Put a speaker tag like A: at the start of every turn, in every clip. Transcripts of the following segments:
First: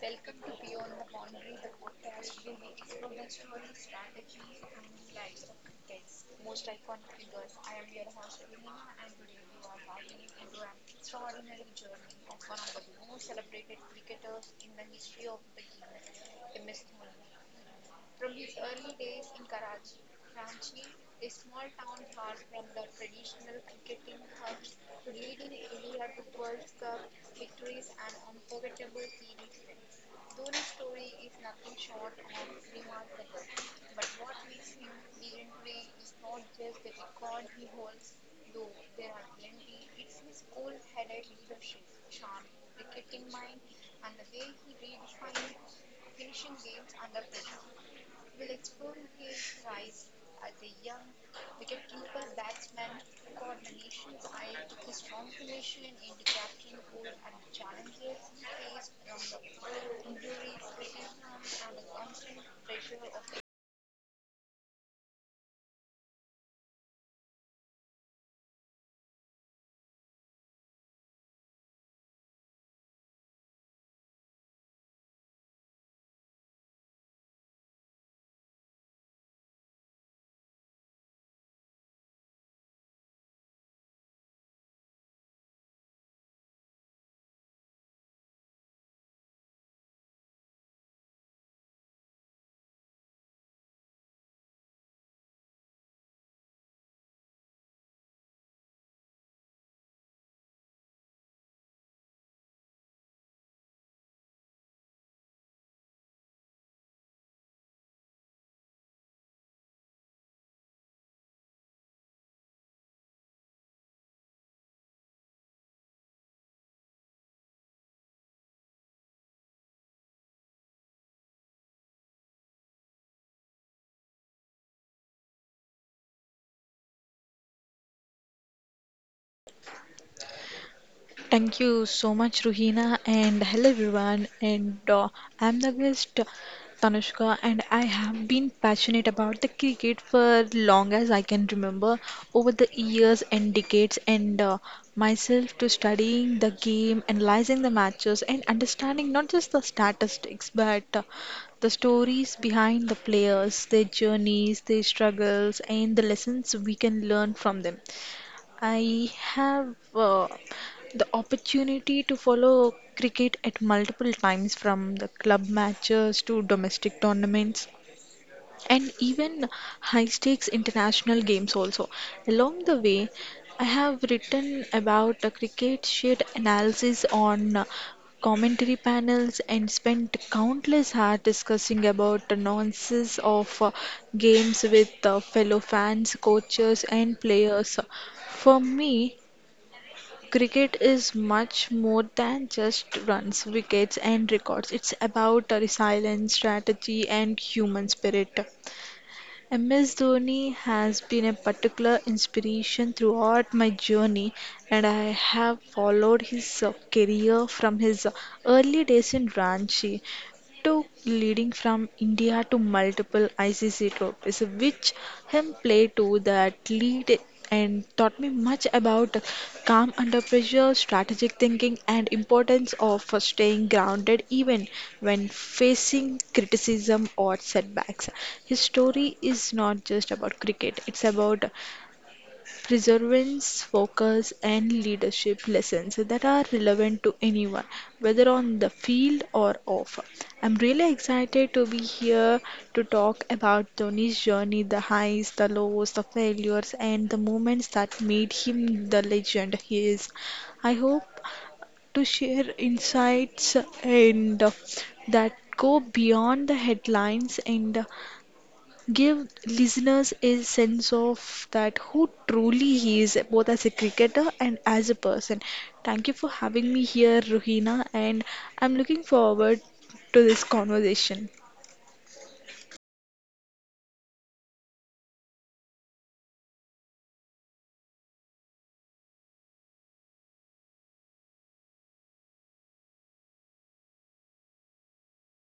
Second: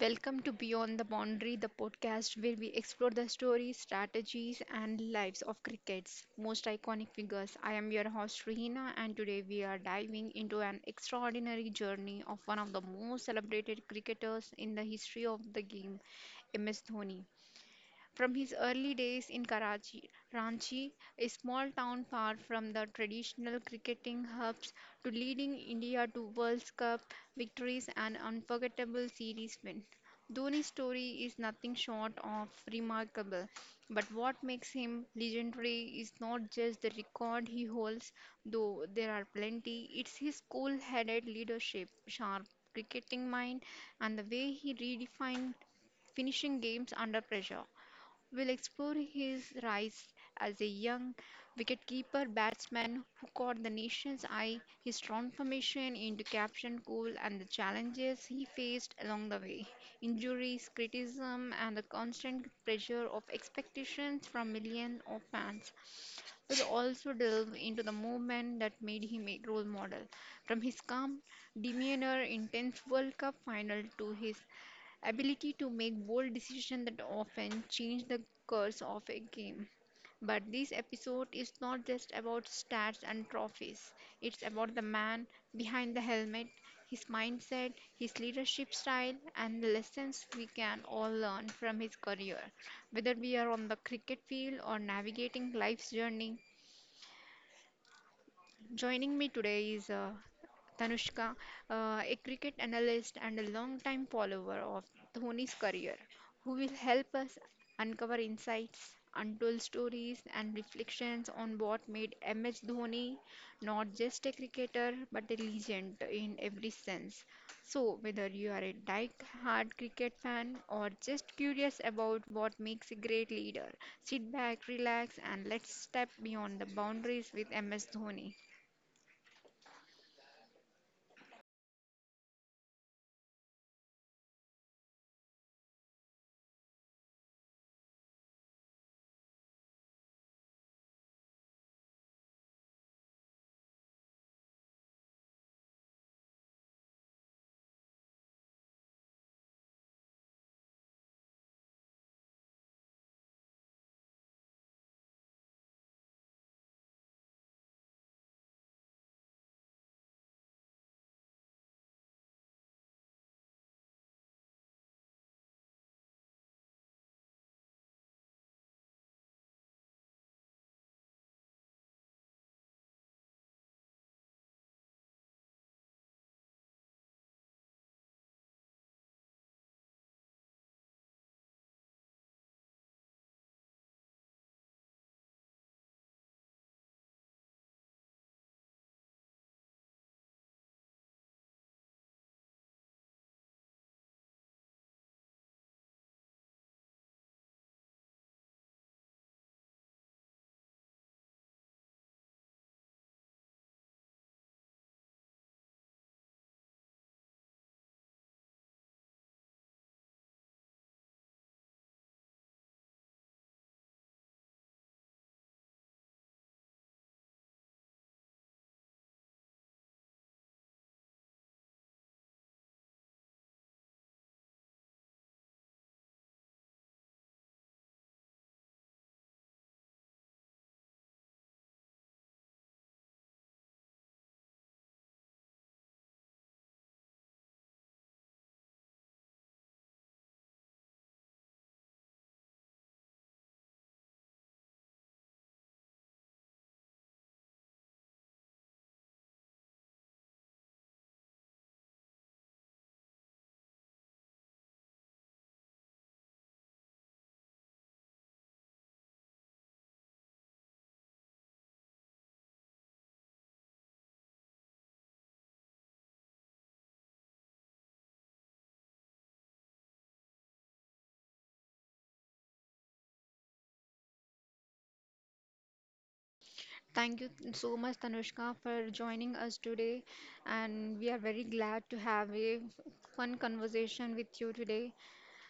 A: Welcome to Beyond the Boundary, the podcast where we explore the stories, strategies, and lives of cricket's most iconic figures. I am your host Rihina, and today we are diving into an extraordinary journey of one of the most celebrated cricketers in the history of the game, MS Dhoni. From his early days in Karachi, Ranchi, a small town far from the traditional cricketing hubs, to leading India to World Cup victories and unforgettable series win. Dhoni's story is nothing short of remarkable, but what makes him legendary is not just the record he holds, though there are plenty. It's his cool headed leadership, sharp cricketing mind, and the way he redefined finishing games under pressure. We'll explore his rise as a young wicketkeeper batsman who caught the nation's eye, his transformation into Captain Cole, and the challenges he faced along the way: injuries, criticism, and the constant pressure of expectations from millions of fans. We'll also delve into the movement that made him a role model, from his calm demeanor in 10th World Cup final to his ability to make bold decisions that often change the course of a game. But this episode is not just about stats and trophies, it's about the man behind the helmet, his mindset, his leadership style, and the lessons we can all learn from his career, whether we are on the cricket field or navigating life's journey. Joining me today is Tanushka, a cricket analyst and a long-time follower of Dhoni's career, who will help us uncover insights, untold stories, and reflections on what made MS Dhoni not just a cricketer but a legend in every sense. So, whether you are a die-hard cricket fan or just curious about what makes a great leader, sit back, relax, and let's step beyond the boundaries with MS Dhoni.
B: Thank you so much, Ruhina, and hello everyone. And I'm the guest Tanushka, and I have been passionate about the cricket for long as I can remember, over the years and decades, and myself to studying the game, analyzing the matches, and understanding not just the statistics but the stories behind the players, their journeys, their struggles, and the lessons we can learn from them. I have the opportunity to follow cricket at multiple times from the club matches to domestic tournaments and even high stakes international games also. Along the way, I have written about the cricket shed analysis on commentary panels and spent countless hours discussing about the nuances of games with fellow fans, coaches, and players. For me, cricket is much more than just runs, wickets, and records. It's about a resilience, strategy, and human spirit. MS Dhoni has been a particular inspiration throughout my journey, and I have followed his career from his early days in Ranchi to leading from India to multiple ICC trophies, which him play to that lead and taught me much about calm under pressure, strategic thinking, and importance of staying grounded even when facing criticism or setbacks. His story is not just about cricket; it's about perseverance, focus, and leadership lessons that are relevant to anyone, whether on the field or off. I'm really excited to be here to talk about Dhoni's journey, the highs, the lows, the failures, and the moments that made him the legend he is. I hope to share insights and that go beyond the headlines and give listeners a sense of that who truly he is, both as a cricketer and as a person. Thank you for having me here, Ruhina, and I'm looking forward to this conversation.
A: Thank you so much, Tanushka, for joining us today. And we are very glad to have a fun conversation with you today.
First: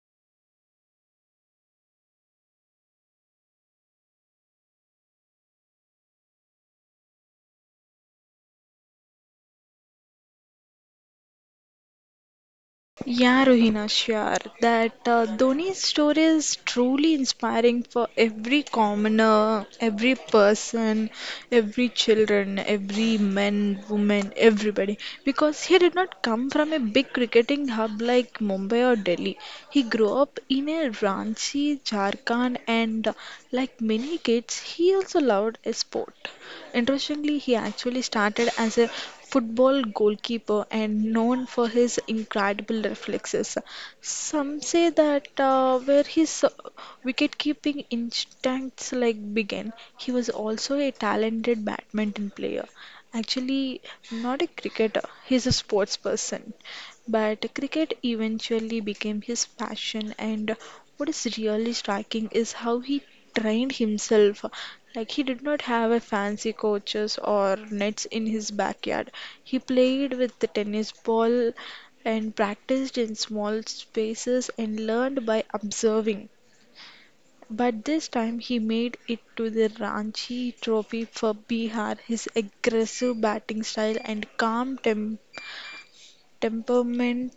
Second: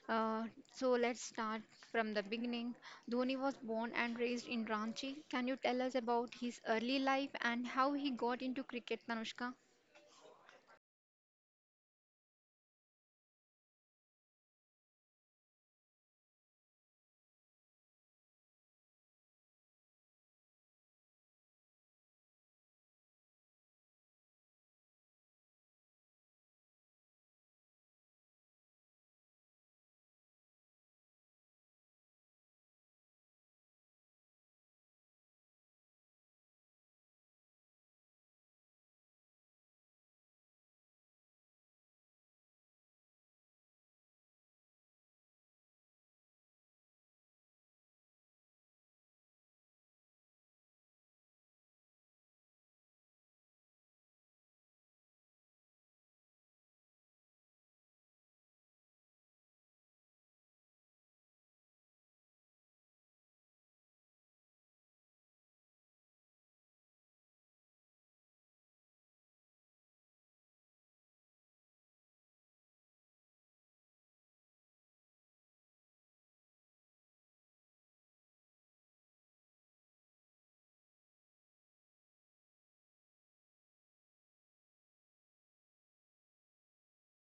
A: Uh, so let's start from the beginning. Dhoni was born and raised in Ranchi. Can you tell us about his early life and how he got into cricket, Tanushka?
B: Yeah, Ruhina, sure. That Dhoni's story is truly inspiring for every commoner, every person, every children, every man, woman, everybody. Because he did not come from a big cricketing hub like Mumbai or Delhi. He grew up in a Ranchi, Jharkhand, and like many kids, he also loved a sport. Interestingly, he actually started as a football goalkeeper and known for his incredible reflexes. Some say that where his wicket-keeping instincts like began, he was also a talented badminton player. Actually, not a cricketer, he's a sports person. But cricket eventually became his passion, and what is really striking is how he trained himself. Like, he did not have a fancy coaches or nets in his backyard. He played with the tennis ball and practiced in small spaces and learned by observing. But this time he made it to the Ranchi Trophy for Bihar. His aggressive batting style and calm temperament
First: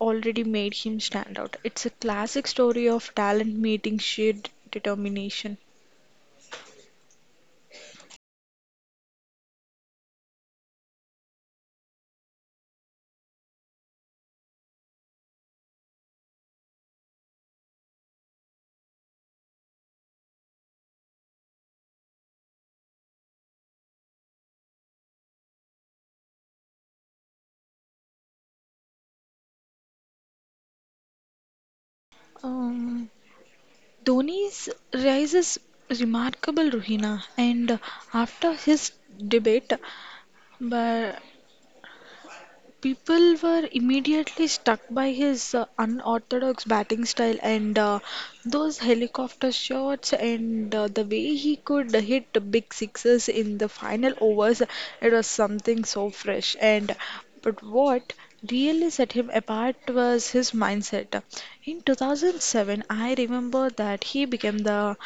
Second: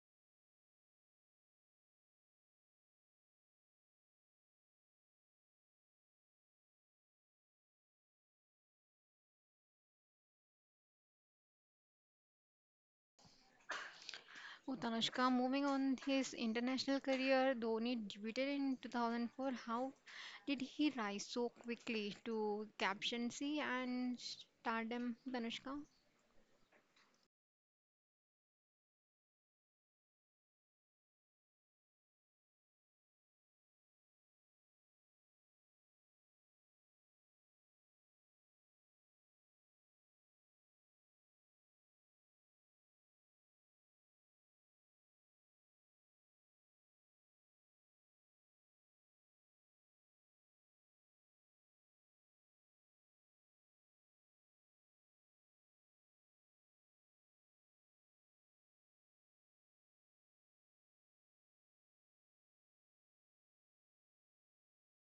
B: already made him stand out. It's a classic story of talent meeting sheer determination.
A: Oh, Tanushka, moving on his international career, Dhoni debuted in 2004. How did he rise so quickly to captaincy and stardom, Tanushka?
B: Um, Dhoni's rise is remarkable, Ruhina, and after his debate, but people were immediately struck by his unorthodox batting style and those helicopter shots and the way he could hit big sixes in the final overs. It was something so fresh. And but what really set him apart was his mindset. In 2007, I remember that he became the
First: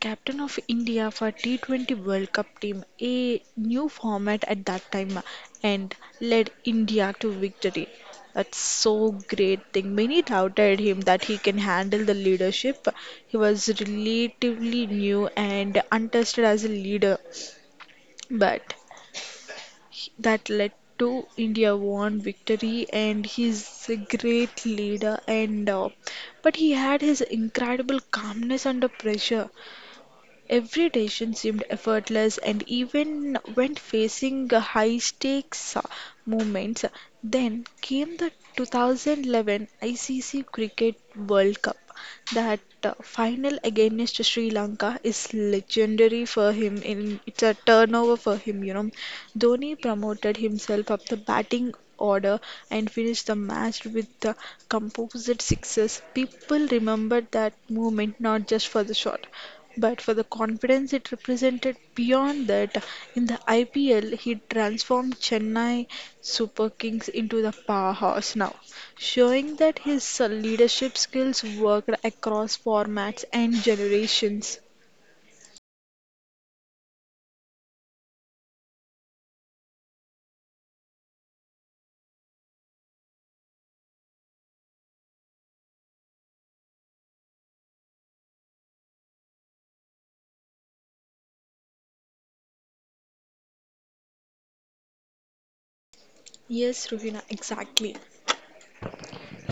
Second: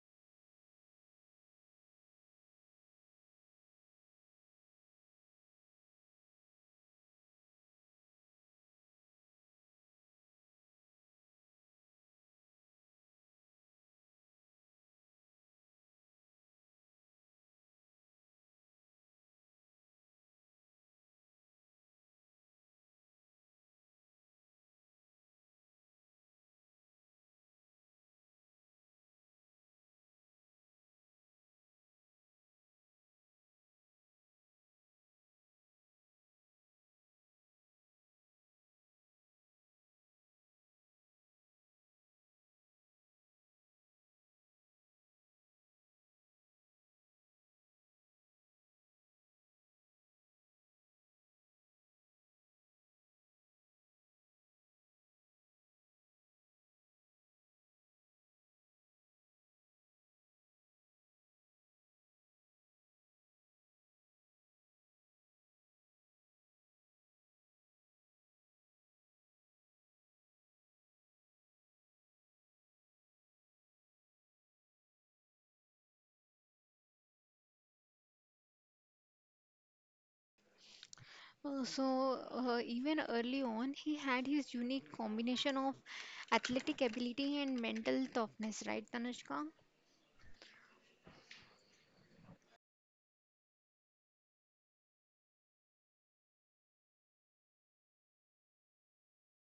B: Captain of India for T20 World Cup team, a new format at that time, and led India to victory. That's so great thing. Many doubted him that he can handle the leadership. He was relatively new and untested as a leader, but that led to India won victory and he's a great leader and but he had his incredible calmness under pressure. Every decision seemed effortless, and even when facing high stakes moments, then came the 2011 ICC Cricket World Cup. That final against Sri Lanka is legendary for him. In it's a turnover for him, you know. Dhoni promoted himself up the batting order and finished the match with the composite sixes. People remembered that moment not just for the shot but for the confidence it represented beyond that, in the IPL, he transformed Chennai Super Kings into the powerhouse now, showing that his leadership skills worked across formats and generations.
A: So, even early on, he had his unique combination of athletic ability and mental toughness, right, Tanushka?
B: Yes, Ruhina, exactly.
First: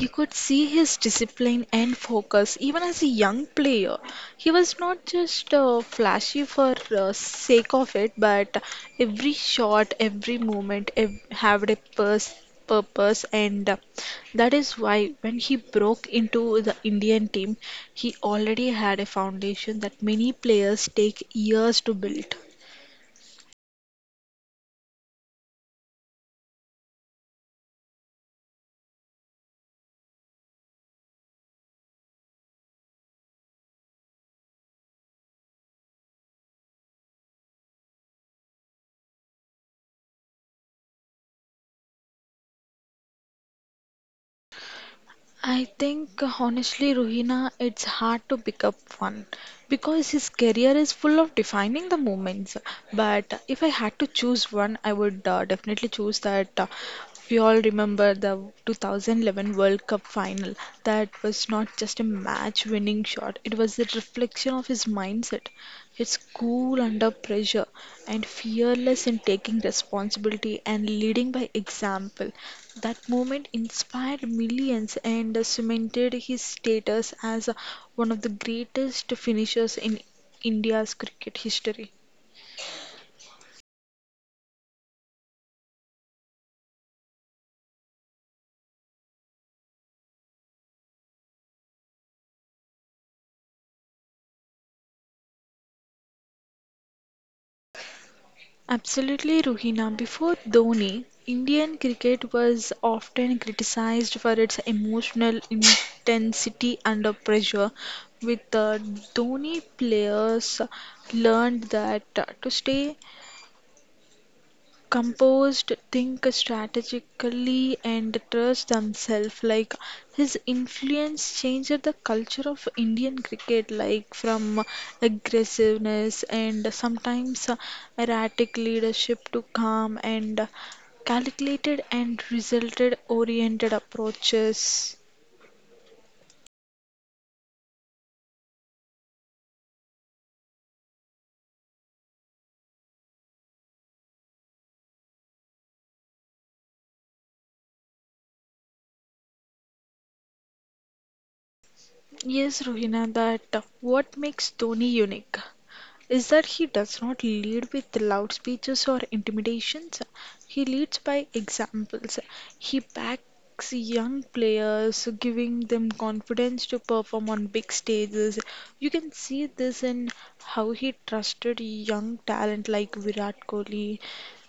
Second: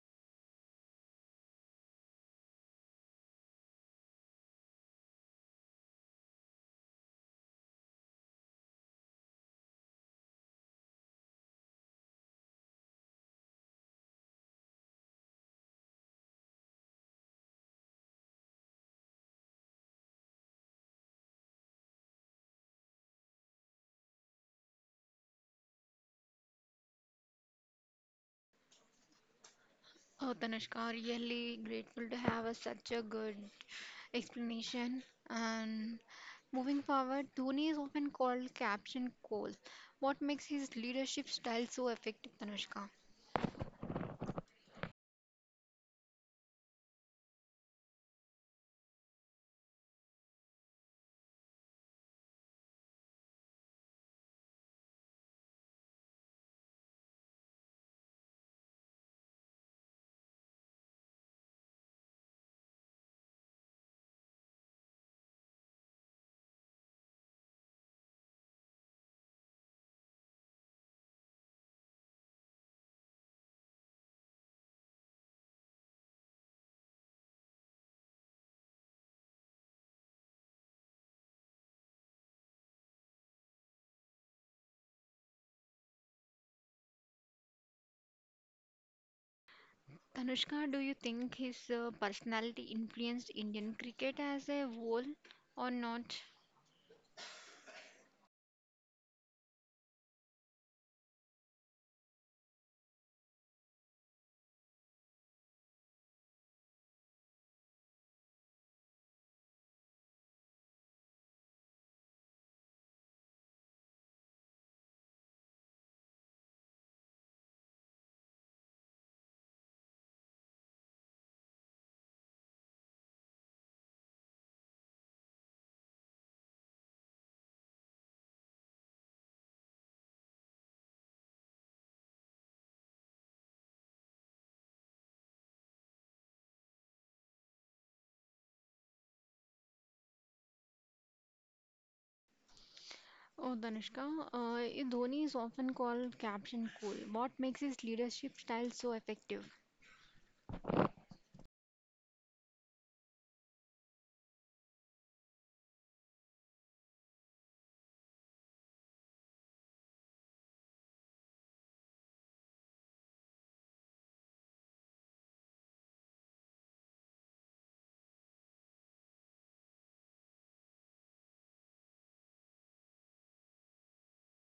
B: You could see his discipline and focus even as a young player. He was not just flashy for sake of it, but every shot, had a purpose, and that is why when he broke into the Indian team, he already had a foundation that many players take years to build.
A: Oh, Tanushka, really grateful to have a, such a good explanation. And moving forward, Dhoni is often called Captain Cole. What makes his leadership style so effective, Tanushka?
B: I think honestly, Ruhina, it's hard to pick up one because his career is full of defining the moments. But if I had to choose one, I would definitely choose that. We all remember the 2011 World Cup final. That was not just a match-winning shot; it was a reflection of his mindset. It's cool under pressure and fearless in taking responsibility and leading by example. That moment inspired millions and cemented his status as one of the greatest finishers in India's cricket history.
A: Tanushka, do you think his personality influenced Indian cricket as a whole or not?
B: Absolutely, Ruhina. Before Dhoni, Indian cricket was often criticized for its emotional intensity under pressure. With Dhoni, players learned that to stay composed, think strategically, and trust themselves. Like his influence changed the culture of Indian cricket, like from aggressiveness and sometimes erratic leadership to calm and calculated and resulted oriented approaches.
A: Oh, Danushka, Dhoni is often called Captain Cool. What makes his leadership style so effective?
B: Yes, Rohina, that what makes Dhoni unique is that he does not lead with loud speeches or intimidations. He leads by examples. He backs young players, giving them confidence to perform on big stages. You can see this in how he trusted young talent like Virat Kohli,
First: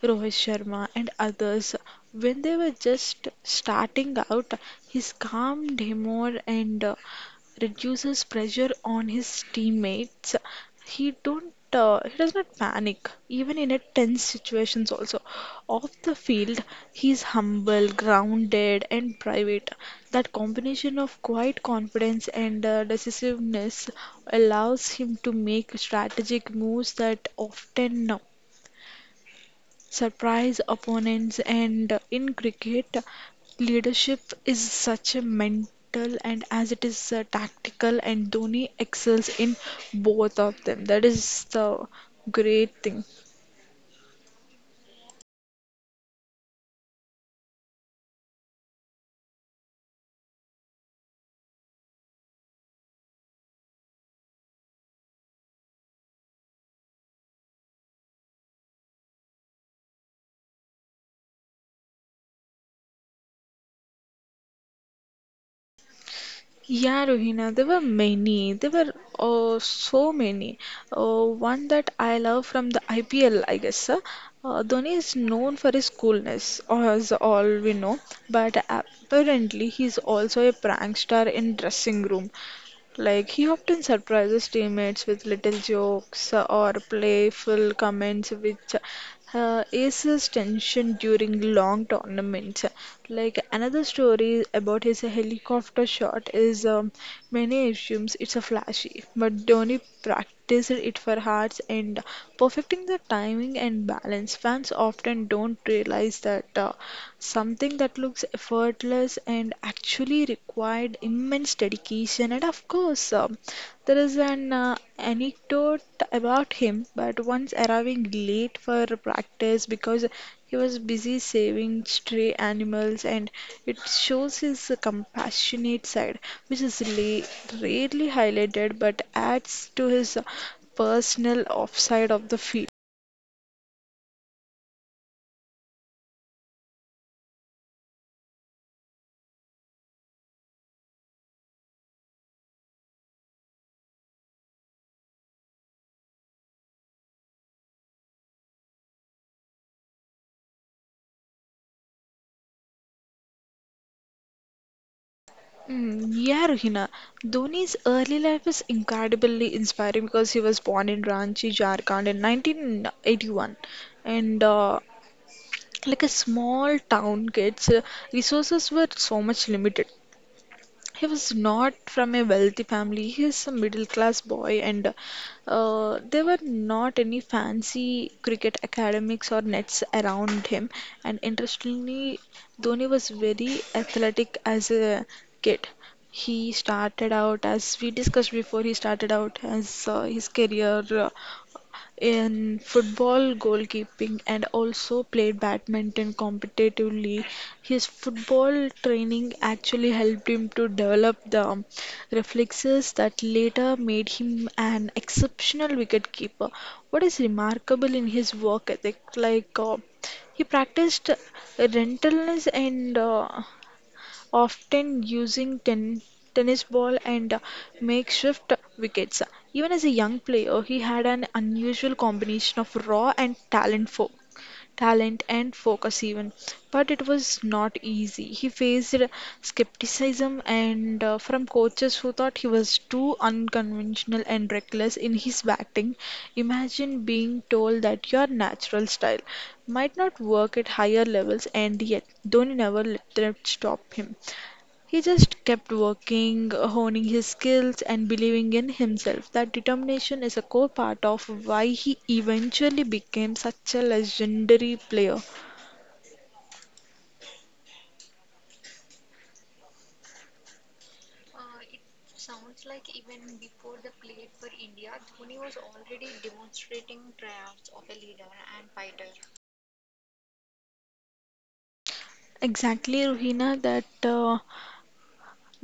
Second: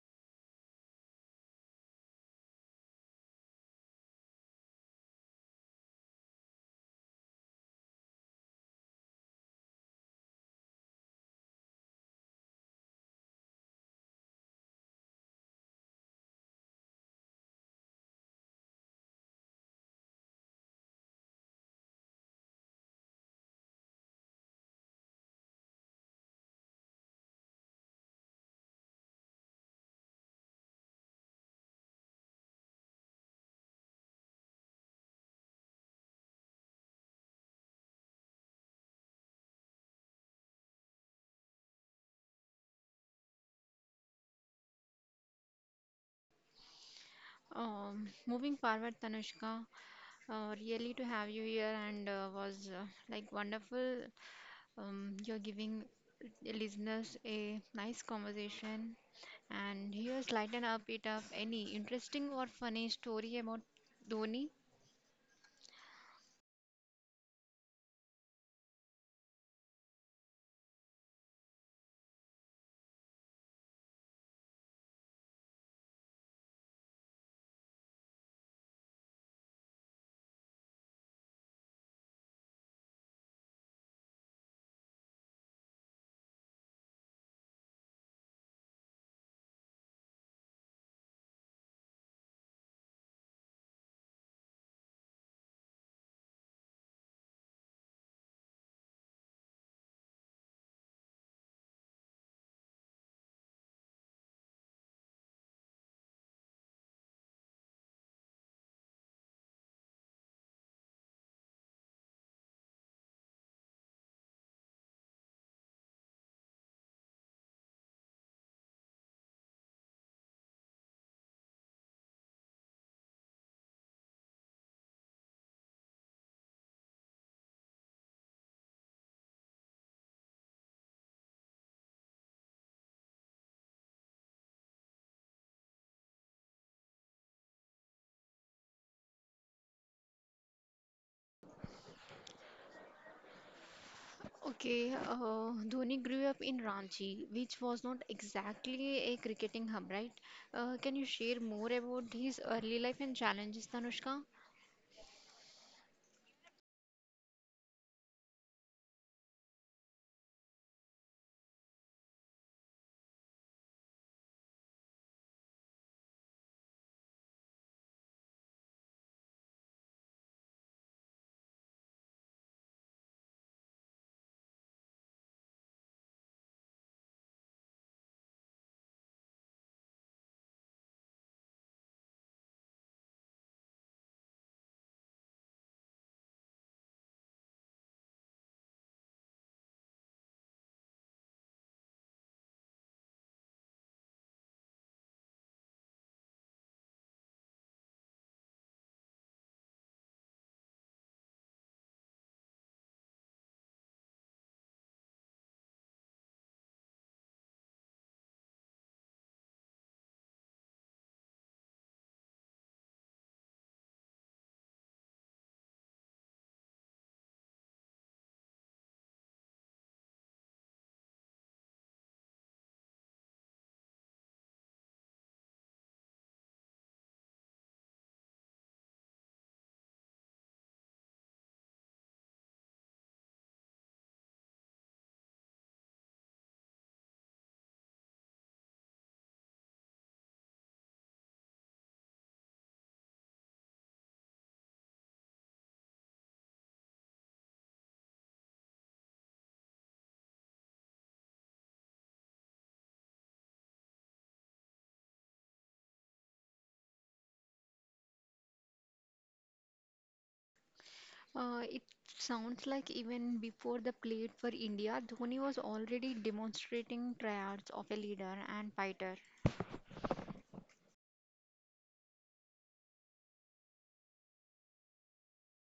B: Rohit Sharma, and others. When they were just starting out, his calm demeanor and reduces pressure on his teammates. He don't he does not panic even in a tense situations also. Off the field, he's humble, grounded, and private. That combination of quiet confidence and decisiveness allows him to make strategic moves that often surprise opponents. And in cricket, leadership is such a mental and as it is tactical, and Dhoni excels in both of them. That is the great thing.
A: Moving forward, Tanushka, really to have you here and was like wonderful. You're giving listeners a nice conversation, and here's lighten up it up any interesting or funny story about Dhoni?
B: Yeah, Rohina, there were many. There were so many One that I love from the IPL. Dhoni is known for his coolness, as all we know, but apparently he's also a prankster in dressing room. Like, he often surprises teammates with little jokes or playful comments, which eases tension during long tournaments. Like, another story about his helicopter shot is many assumes it's a flashy, but Dhoni practiced it for hours and perfecting the timing and balance. Fans often don't realize that. Something that looks effortless and actually required immense dedication. And of course, there is an anecdote about him, but once arriving late for practice because he was busy saving stray animals, and it shows his compassionate side, which is rarely highlighted but adds to his personal offside of the field.
A: Okay, Dhoni grew up in Ranchi, which was not exactly a cricketing hub, right? Can you share more about his early life and challenges, Tanushka?
B: Mm, yeah, Ruhina. Dhoni's early life is incredibly inspiring because he was born in Ranchi, Jharkhand in 1981. And like a small town kids, resources were so much limited. He was not from a wealthy family. He is a middle class boy, and there were not any fancy cricket academics or nets around him. And interestingly, Dhoni was very athletic as a kid. He started out as his career in football goalkeeping and also played badminton competitively. His football training actually helped him to develop the reflexes that later made him an exceptional wicketkeeper. What is remarkable in his work ethic, like he practiced relentless and often using tennis ball and makeshift wickets. Even as a young player, he had an unusual combination of raw and talent for talent and focus even, but it was not easy. He faced skepticism and from coaches who thought he was too unconventional and reckless in his batting. Imagine being told that your natural style might not work at higher levels, and yet Dhoni never let that stop him. He just kept working, honing his skills, and believing in himself. That determination is a core part of why he eventually became such a legendary player.
A: It sounds like even before the played for India, Dhoni was already demonstrating traits of a leader and fighter.
B: Exactly, Ruhina, that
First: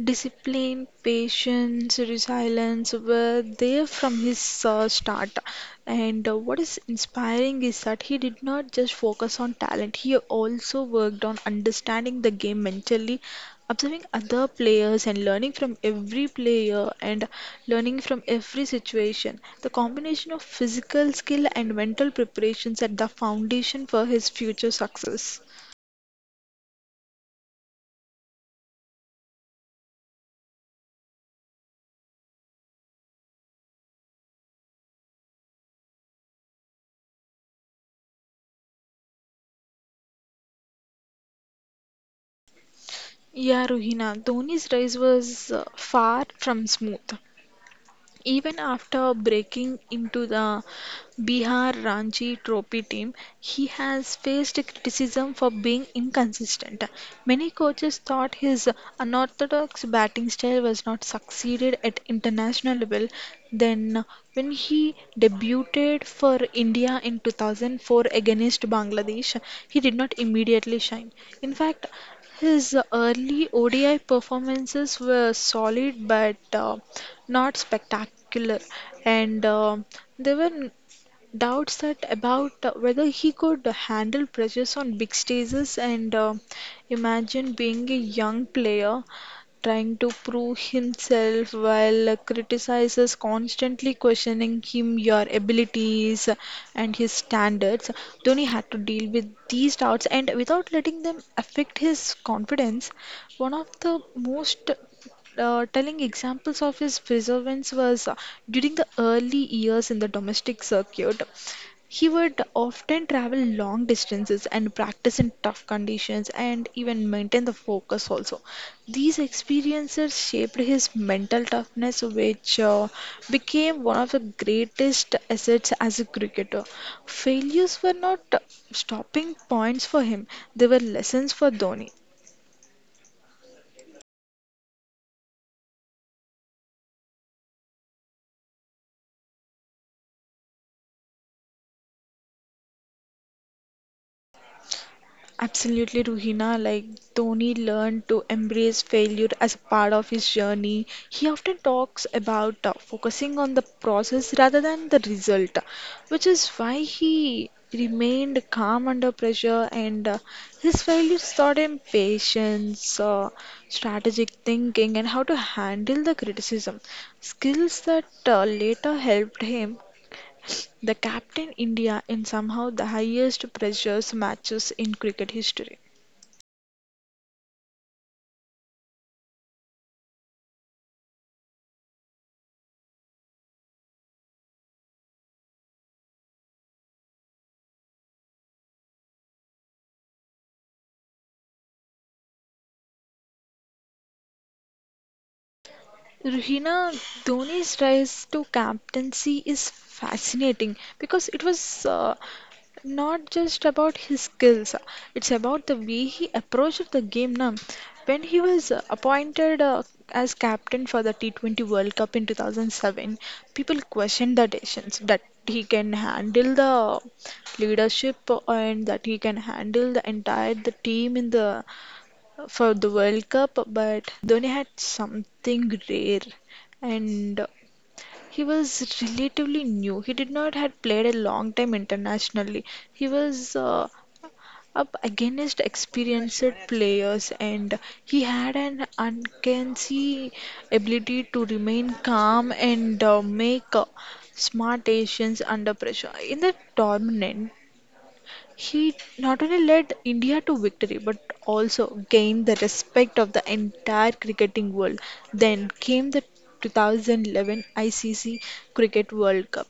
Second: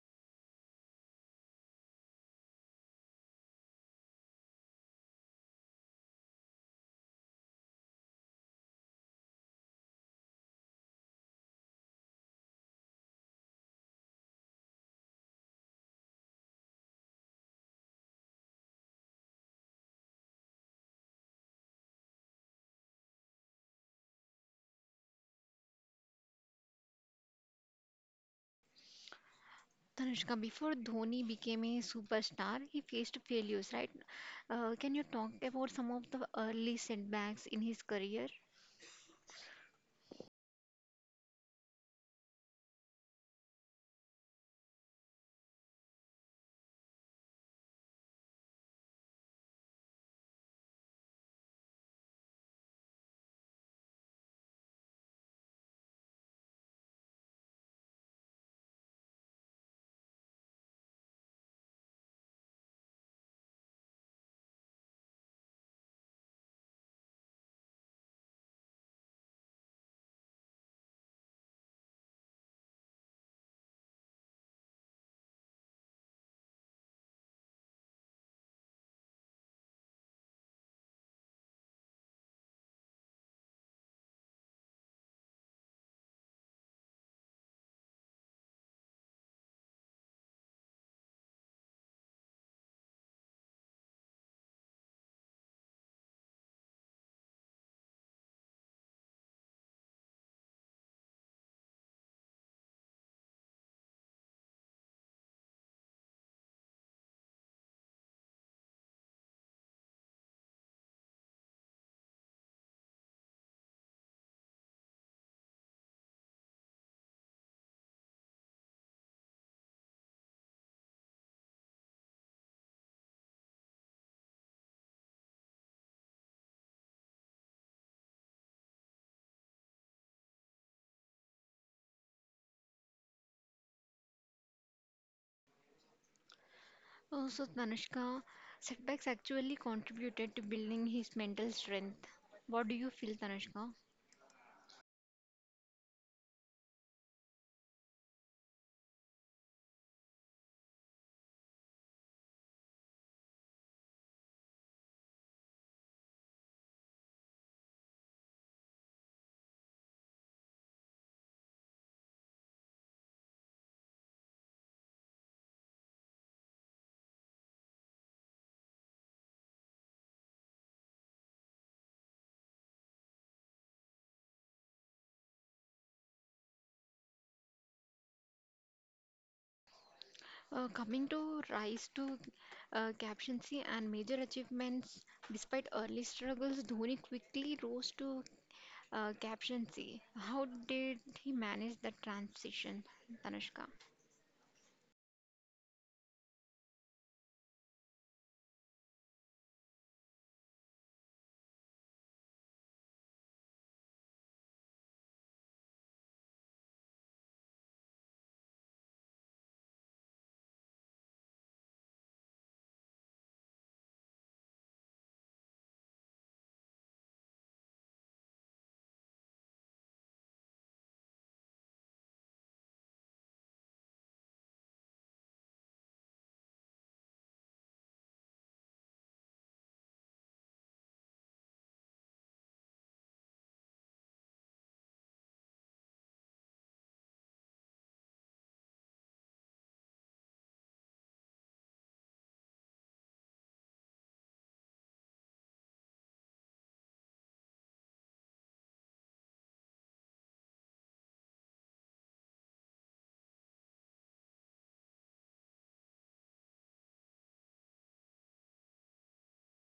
B: discipline, patience, resilience were there from his start. And what is inspiring is that he did not just focus on talent, he also worked on understanding the game mentally, observing other players, and learning from every situation. The combination of physical skill and mental preparation set the foundation for his future success.
A: Tanushka, before Dhoni became a superstar, he faced failures, right? Can you talk about some of the early setbacks in his career?
B: Yeah, Ruhina, Dhoni's rise was far from smooth. Even after breaking into the Bihar Ranji Trophy team, he has faced criticism for being inconsistent. Many coaches thought his unorthodox batting style was not succeeded at international level. Then, when he debuted for India in 2004 against Bangladesh, he did not immediately shine. In fact, his early ODI performances were solid, but not spectacular, and there were doubts that about whether he could handle pressures on big stages. And imagine being a young player trying to prove himself while criticizers constantly questioning him, your abilities, and his standards. Dhoni had to deal with these doubts and without letting them affect his confidence. One of the most telling examples of his perseverance was during the early years in the domestic circuit. He would often travel long distances and practice in tough conditions and even maintain the focus also. These experiences shaped his mental toughness, which became one of the greatest assets as a cricketer. Failures were not stopping points for him, they were lessons for Dhoni.
A: Oh, so Tanushka, setbacks actually contributed to building his mental strength. What do you feel, Tanushka?
B: Absolutely, Ruhina. Like Dhoni learned to embrace failure as a part of his journey. He often talks about focusing on the process rather than the result, which is why he remained calm under pressure and his failures taught him patience, strategic thinking, and how to handle the criticism. Skills that later helped him the captain India in somehow the highest pressures matches in cricket history.
A: Coming to rise to captaincy and major achievements, despite early struggles, Dhoni quickly rose to captaincy. How did he manage that transition, Tanushka?
B: Ruhina, Dhoni's rise to captaincy is fascinating because it was not just about his skills, it's about the way he approached the game now. When he was appointed as captain for the T20 World Cup in 2007, people questioned the decisions that he can handle the leadership and that he can handle the entire the team in the for the World Cup, but Dhoni had something rare and he was relatively new. He did not had played a long time internationally. He was up against experienced players and he had an uncanny ability to remain calm and make smart decisions under pressure. In the tournament, he not only led India to victory but also gained the respect of the entire cricketing world. Then came the 2011 ICC Cricket World Cup.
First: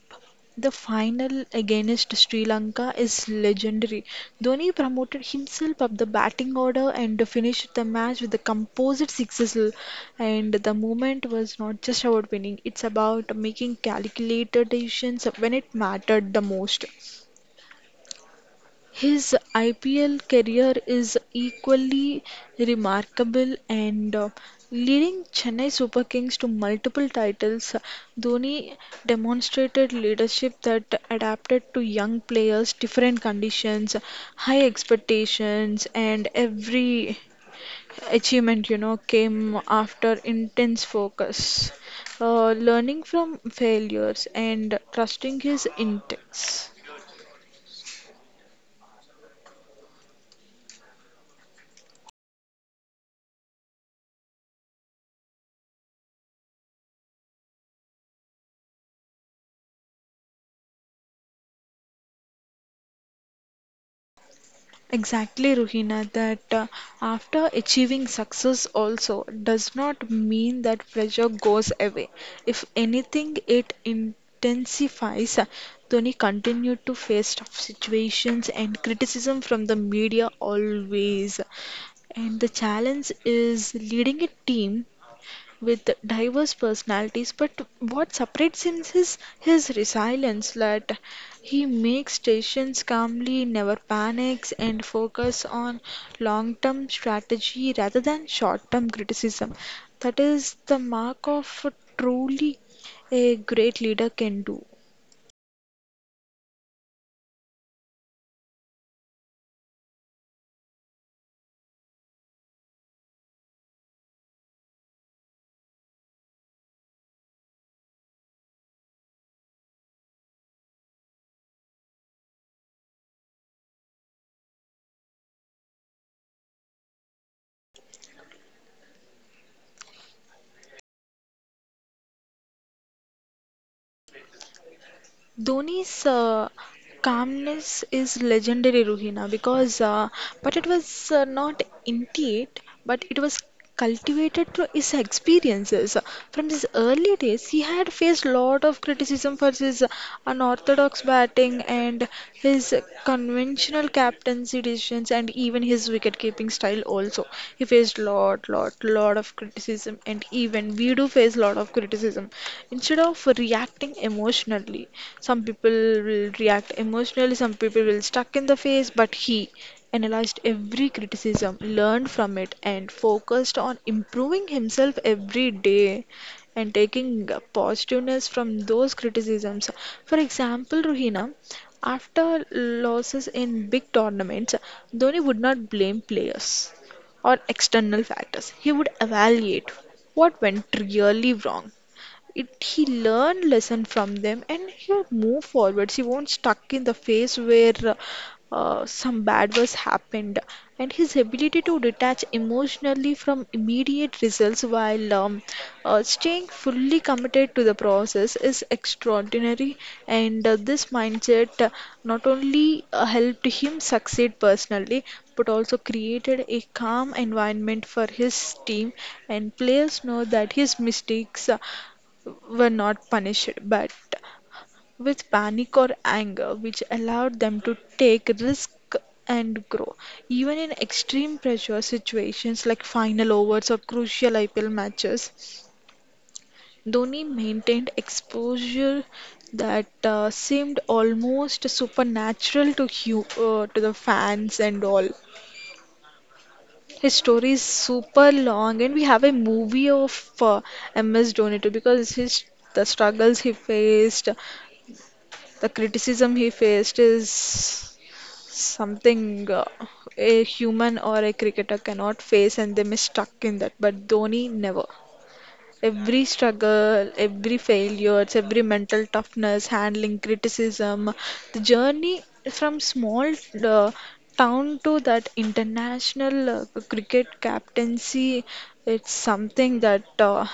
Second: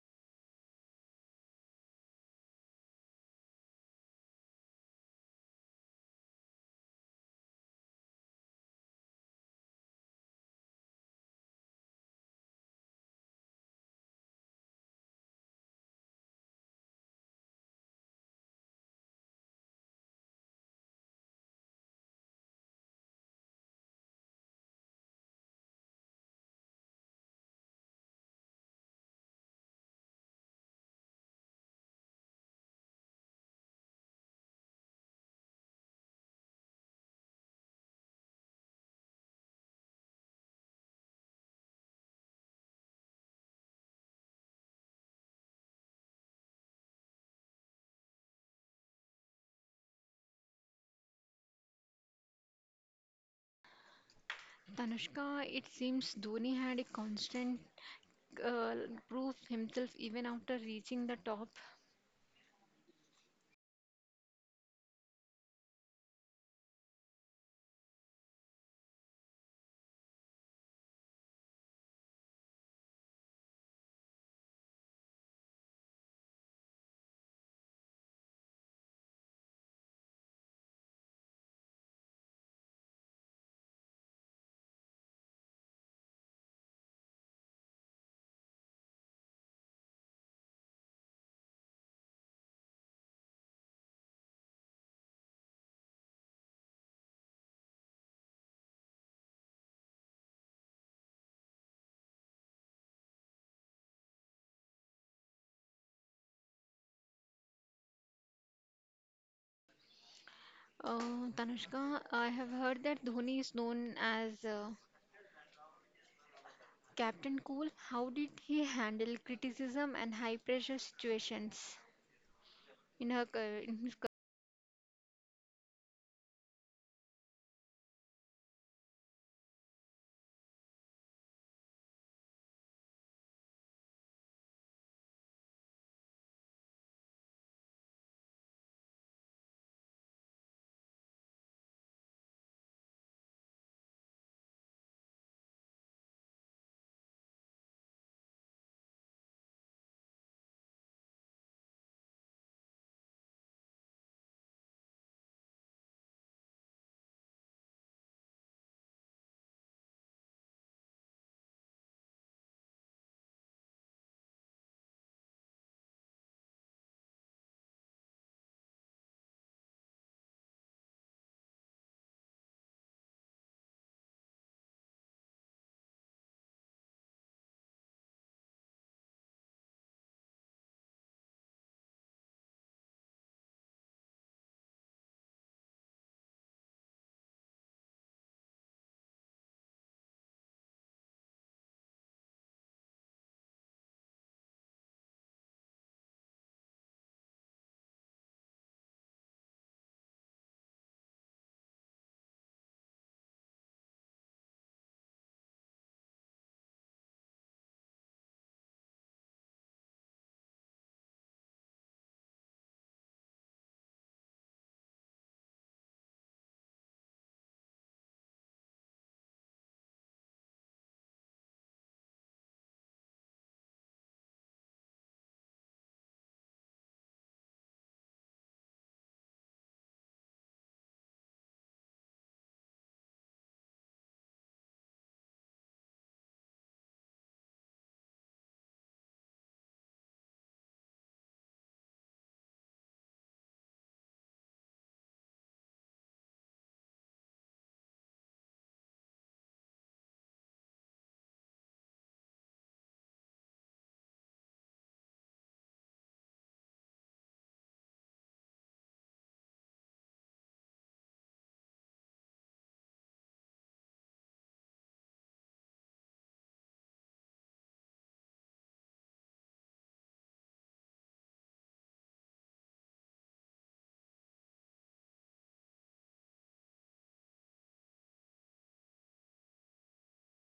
B: The final against Sri Lanka is legendary. Dhoni promoted himself up the batting order and finished the match with the composite sixes. And the moment was not just about winning, it's about making calculated decisions when it mattered the most. His IPL career is equally remarkable and, leading Chennai Super Kings to multiple titles, Dhoni demonstrated leadership that adapted to young players, different conditions, high expectations, and every achievement came after intense focus, learning from failures and trusting his instincts.
A: Tanushka, it seems Dhoni had a constant uh, prove himself even after reaching the top.
B: Exactly, Ruhina, that after achieving success also does not mean that pressure goes away. If anything, it intensifies. Dhoni continued to face tough situations and criticism from the media always. And the challenge is leading a team with diverse personalities, but what separates him is his resilience that he makes decisions calmly, never panics, and focus on long term strategy rather than short term criticism. That is the mark of a truly a great leader can do.
A: Tanushka, I have heard that Dhoni is known as Captain Cool. How did he handle criticism and high pressure situations? In her, ca- in his ca-
B: Dhoni's calmness is legendary, Ruhina, because but it was not innate, but it was cultivated through his experiences. From his early days, he had faced lot of criticism for his unorthodox batting and his conventional captaincy decisions and even his wicket-keeping style also. He faced lot, lot, lot of criticism and even we do face lot of criticism. Instead of reacting emotionally, some people will react emotionally, some people will stuck in the face, but he analyzed every criticism, learned from it and focused on improving himself every day and taking positiveness from those criticisms. For example, Ruhina, after losses in big tournaments, Dhoni would not blame players or external factors. He would evaluate what went really wrong, it he learned lesson from them and he'll move forwards, he won't stuck in the phase where some bad was happened, and his ability to detach emotionally from immediate results while staying fully committed to the process is extraordinary and, this mindset not only helped him succeed personally but also created a calm environment for his team, and players know that his mistakes were not punished, but with panic or anger, which allowed them to take risk and grow. Even in extreme pressure situations like final overs or crucial IPL matches, Dhoni maintained exposure that seemed almost supernatural to to the fans and all. His story is super long, and we have a movie of uh, MS Dhoni too because his the struggles he faced, the criticism he faced is something a human or a cricketer cannot face, and they may stuck in that. But Dhoni never. Every struggle, every failures, every mental toughness, handling criticism, the journey from small uh, town to that international cricket captaincy, it's something that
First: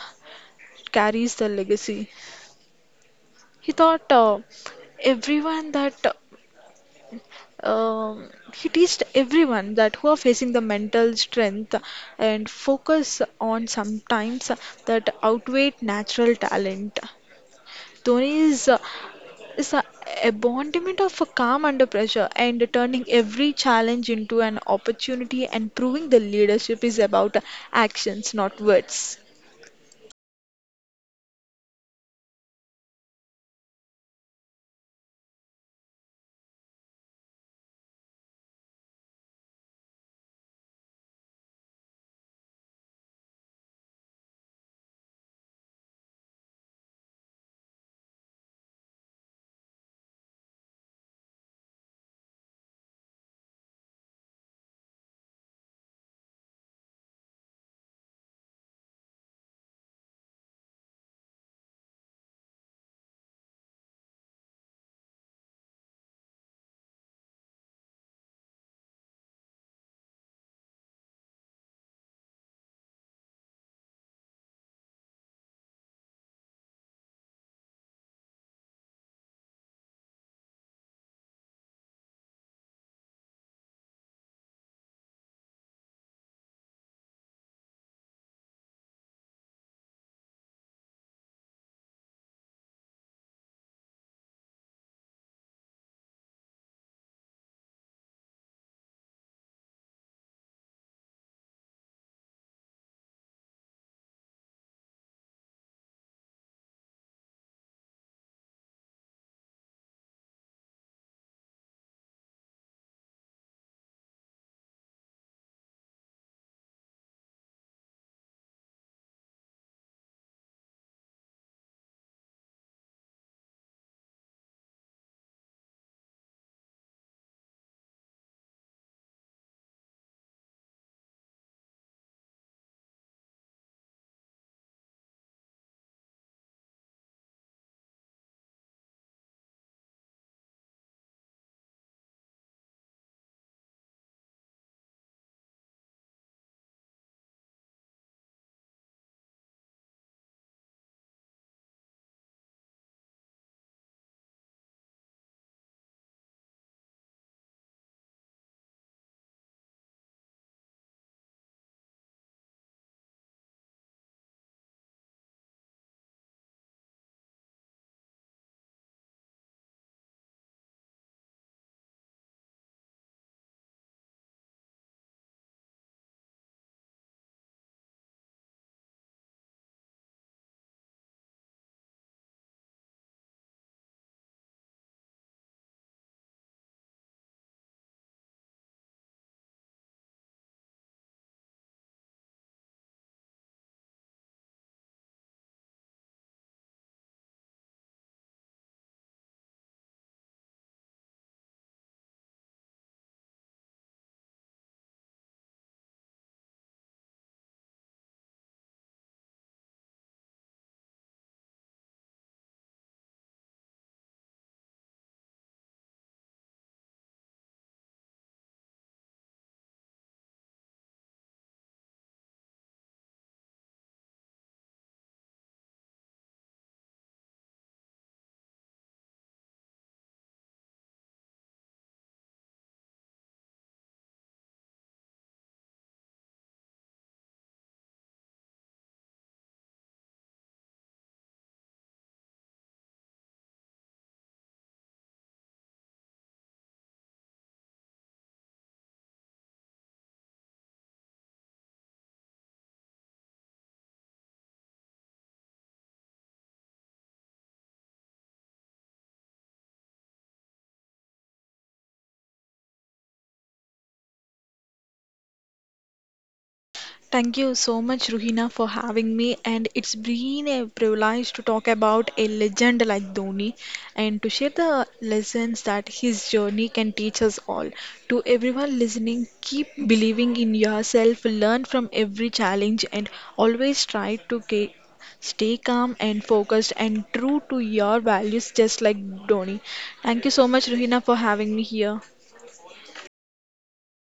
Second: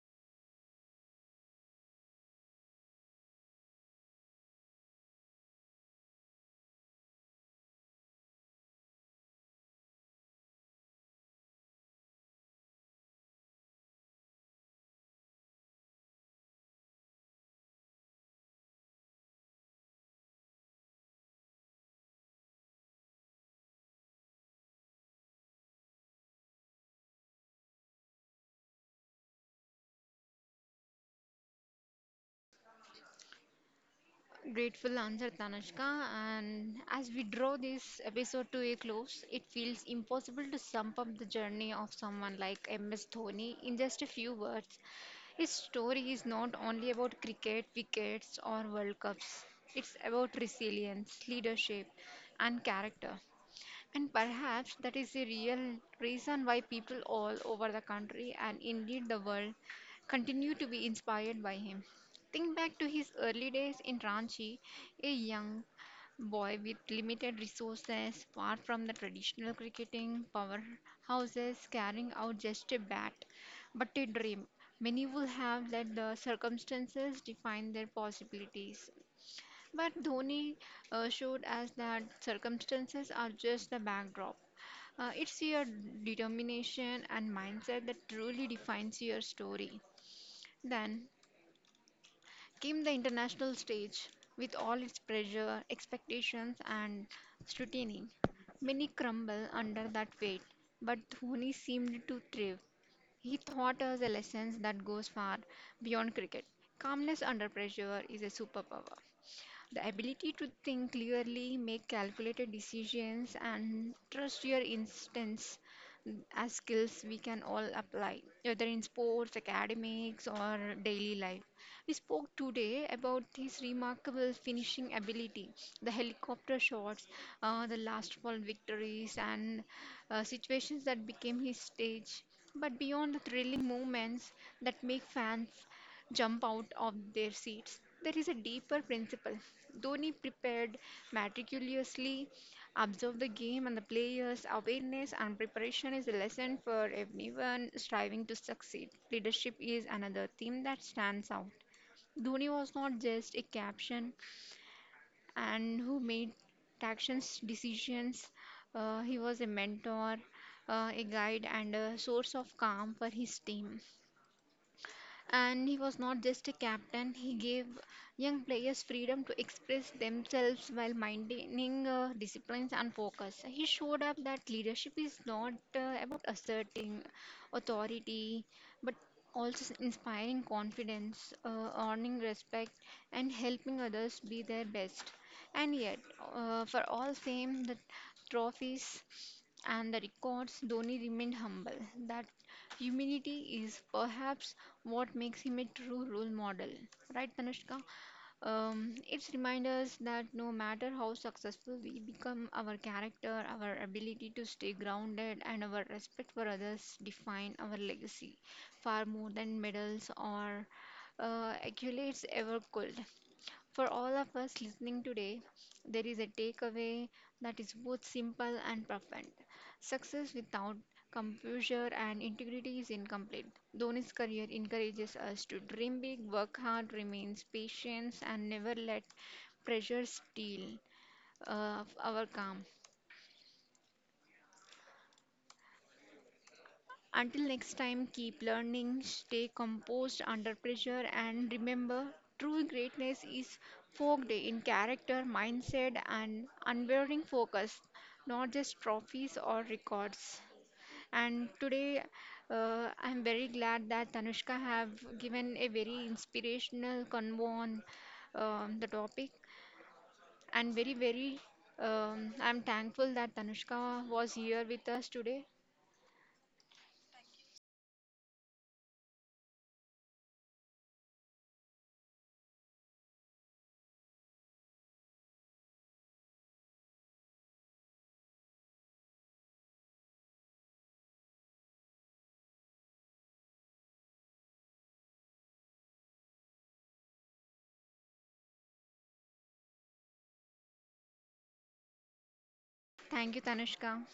B: carries the legacy. He thought everyone that he teached everyone that who are facing the mental strength and focus on sometimes that outweigh natural talent. Dhoni is a embodiment of a calm under pressure and turning every challenge into an opportunity and proving the leadership is about actions, not words.
A: grateful answer, Tanushka. And as we draw this episode to a close, it feels impossible to sum up the journey of someone like MS Dhoni in just a few words. His story is not only about cricket, wickets, or World Cups. It's about resilience, leadership, and character. And perhaps that is the real reason why people all over the country and indeed the world continue to be inspired by him. Think back to his early days in Ranchi, a young boy with limited resources, far from the traditional cricketing powerhouses, carrying out just a bat but a dream. Many would have let the circumstances define their possibilities. But Dhoni showed us that circumstances are just the backdrop. It's your determination and mindset that truly defines your story. Then came the international stage with all its pressure, expectations, and scrutiny. Many crumble under that weight, but Dhoni seemed to thrive. He taught us a lesson that goes far beyond cricket. Calmness under pressure is a superpower. The ability to think clearly, make calculated decisions, and trust your instincts as skills we can all apply, whether in sports, academics, or daily life. We spoke today about his remarkable finishing ability, the helicopter shots, the last ball victories, and situations that became his stage. But beyond the thrilling moments that make fans jump out of their seats, there is a deeper principle. Dhoni prepared meticulously, observed the game and the players. Awareness and preparation is a lesson for everyone striving to succeed. Leadership is another theme that stands out. Dhoni was not just a caption and who made actions, decisions. He was a mentor, a guide, and a source of calm for his team. And he was not just a captain, he gave young players freedom to express themselves while maintaining disciplines and focus. He showed up that leadership is not about asserting authority, but also inspiring confidence, earning respect, and helping others be their best. And yet, for all fame, the trophies, and the records, Dhoni remained humble. That humility is perhaps what makes him a true role model, right, Tanushka? It's remind us that no matter how successful we become, our character, our ability to stay grounded, and our respect for others define our legacy far more than medals or accolades ever could. For all of us listening today, there is a takeaway that is both simple and profound. Success without composure and integrity is incomplete. Dhoni's career encourages us to dream big, work hard, remain patient, and never let pressure steal our calm. Until next time, keep learning, stay composed under pressure, and remember true greatness is forged in character, mindset, and unwavering focus, not just trophies or records. And today, I'm very glad that Tanushka have given a very inspirational convo on the topic, and very very I'm thankful that Tanushka was here with us today.
B: Thank you so much, Ruhina, for having me. And it's been a privilege to talk about a legend like Dhoni and to share the lessons that his journey can teach us all. To everyone listening, keep believing in yourself, learn from every challenge, and always stay calm and focused and true to your values, just like Dhoni. Thank you so much, Ruhina, for having me here.
A: Thank you, Tanushka.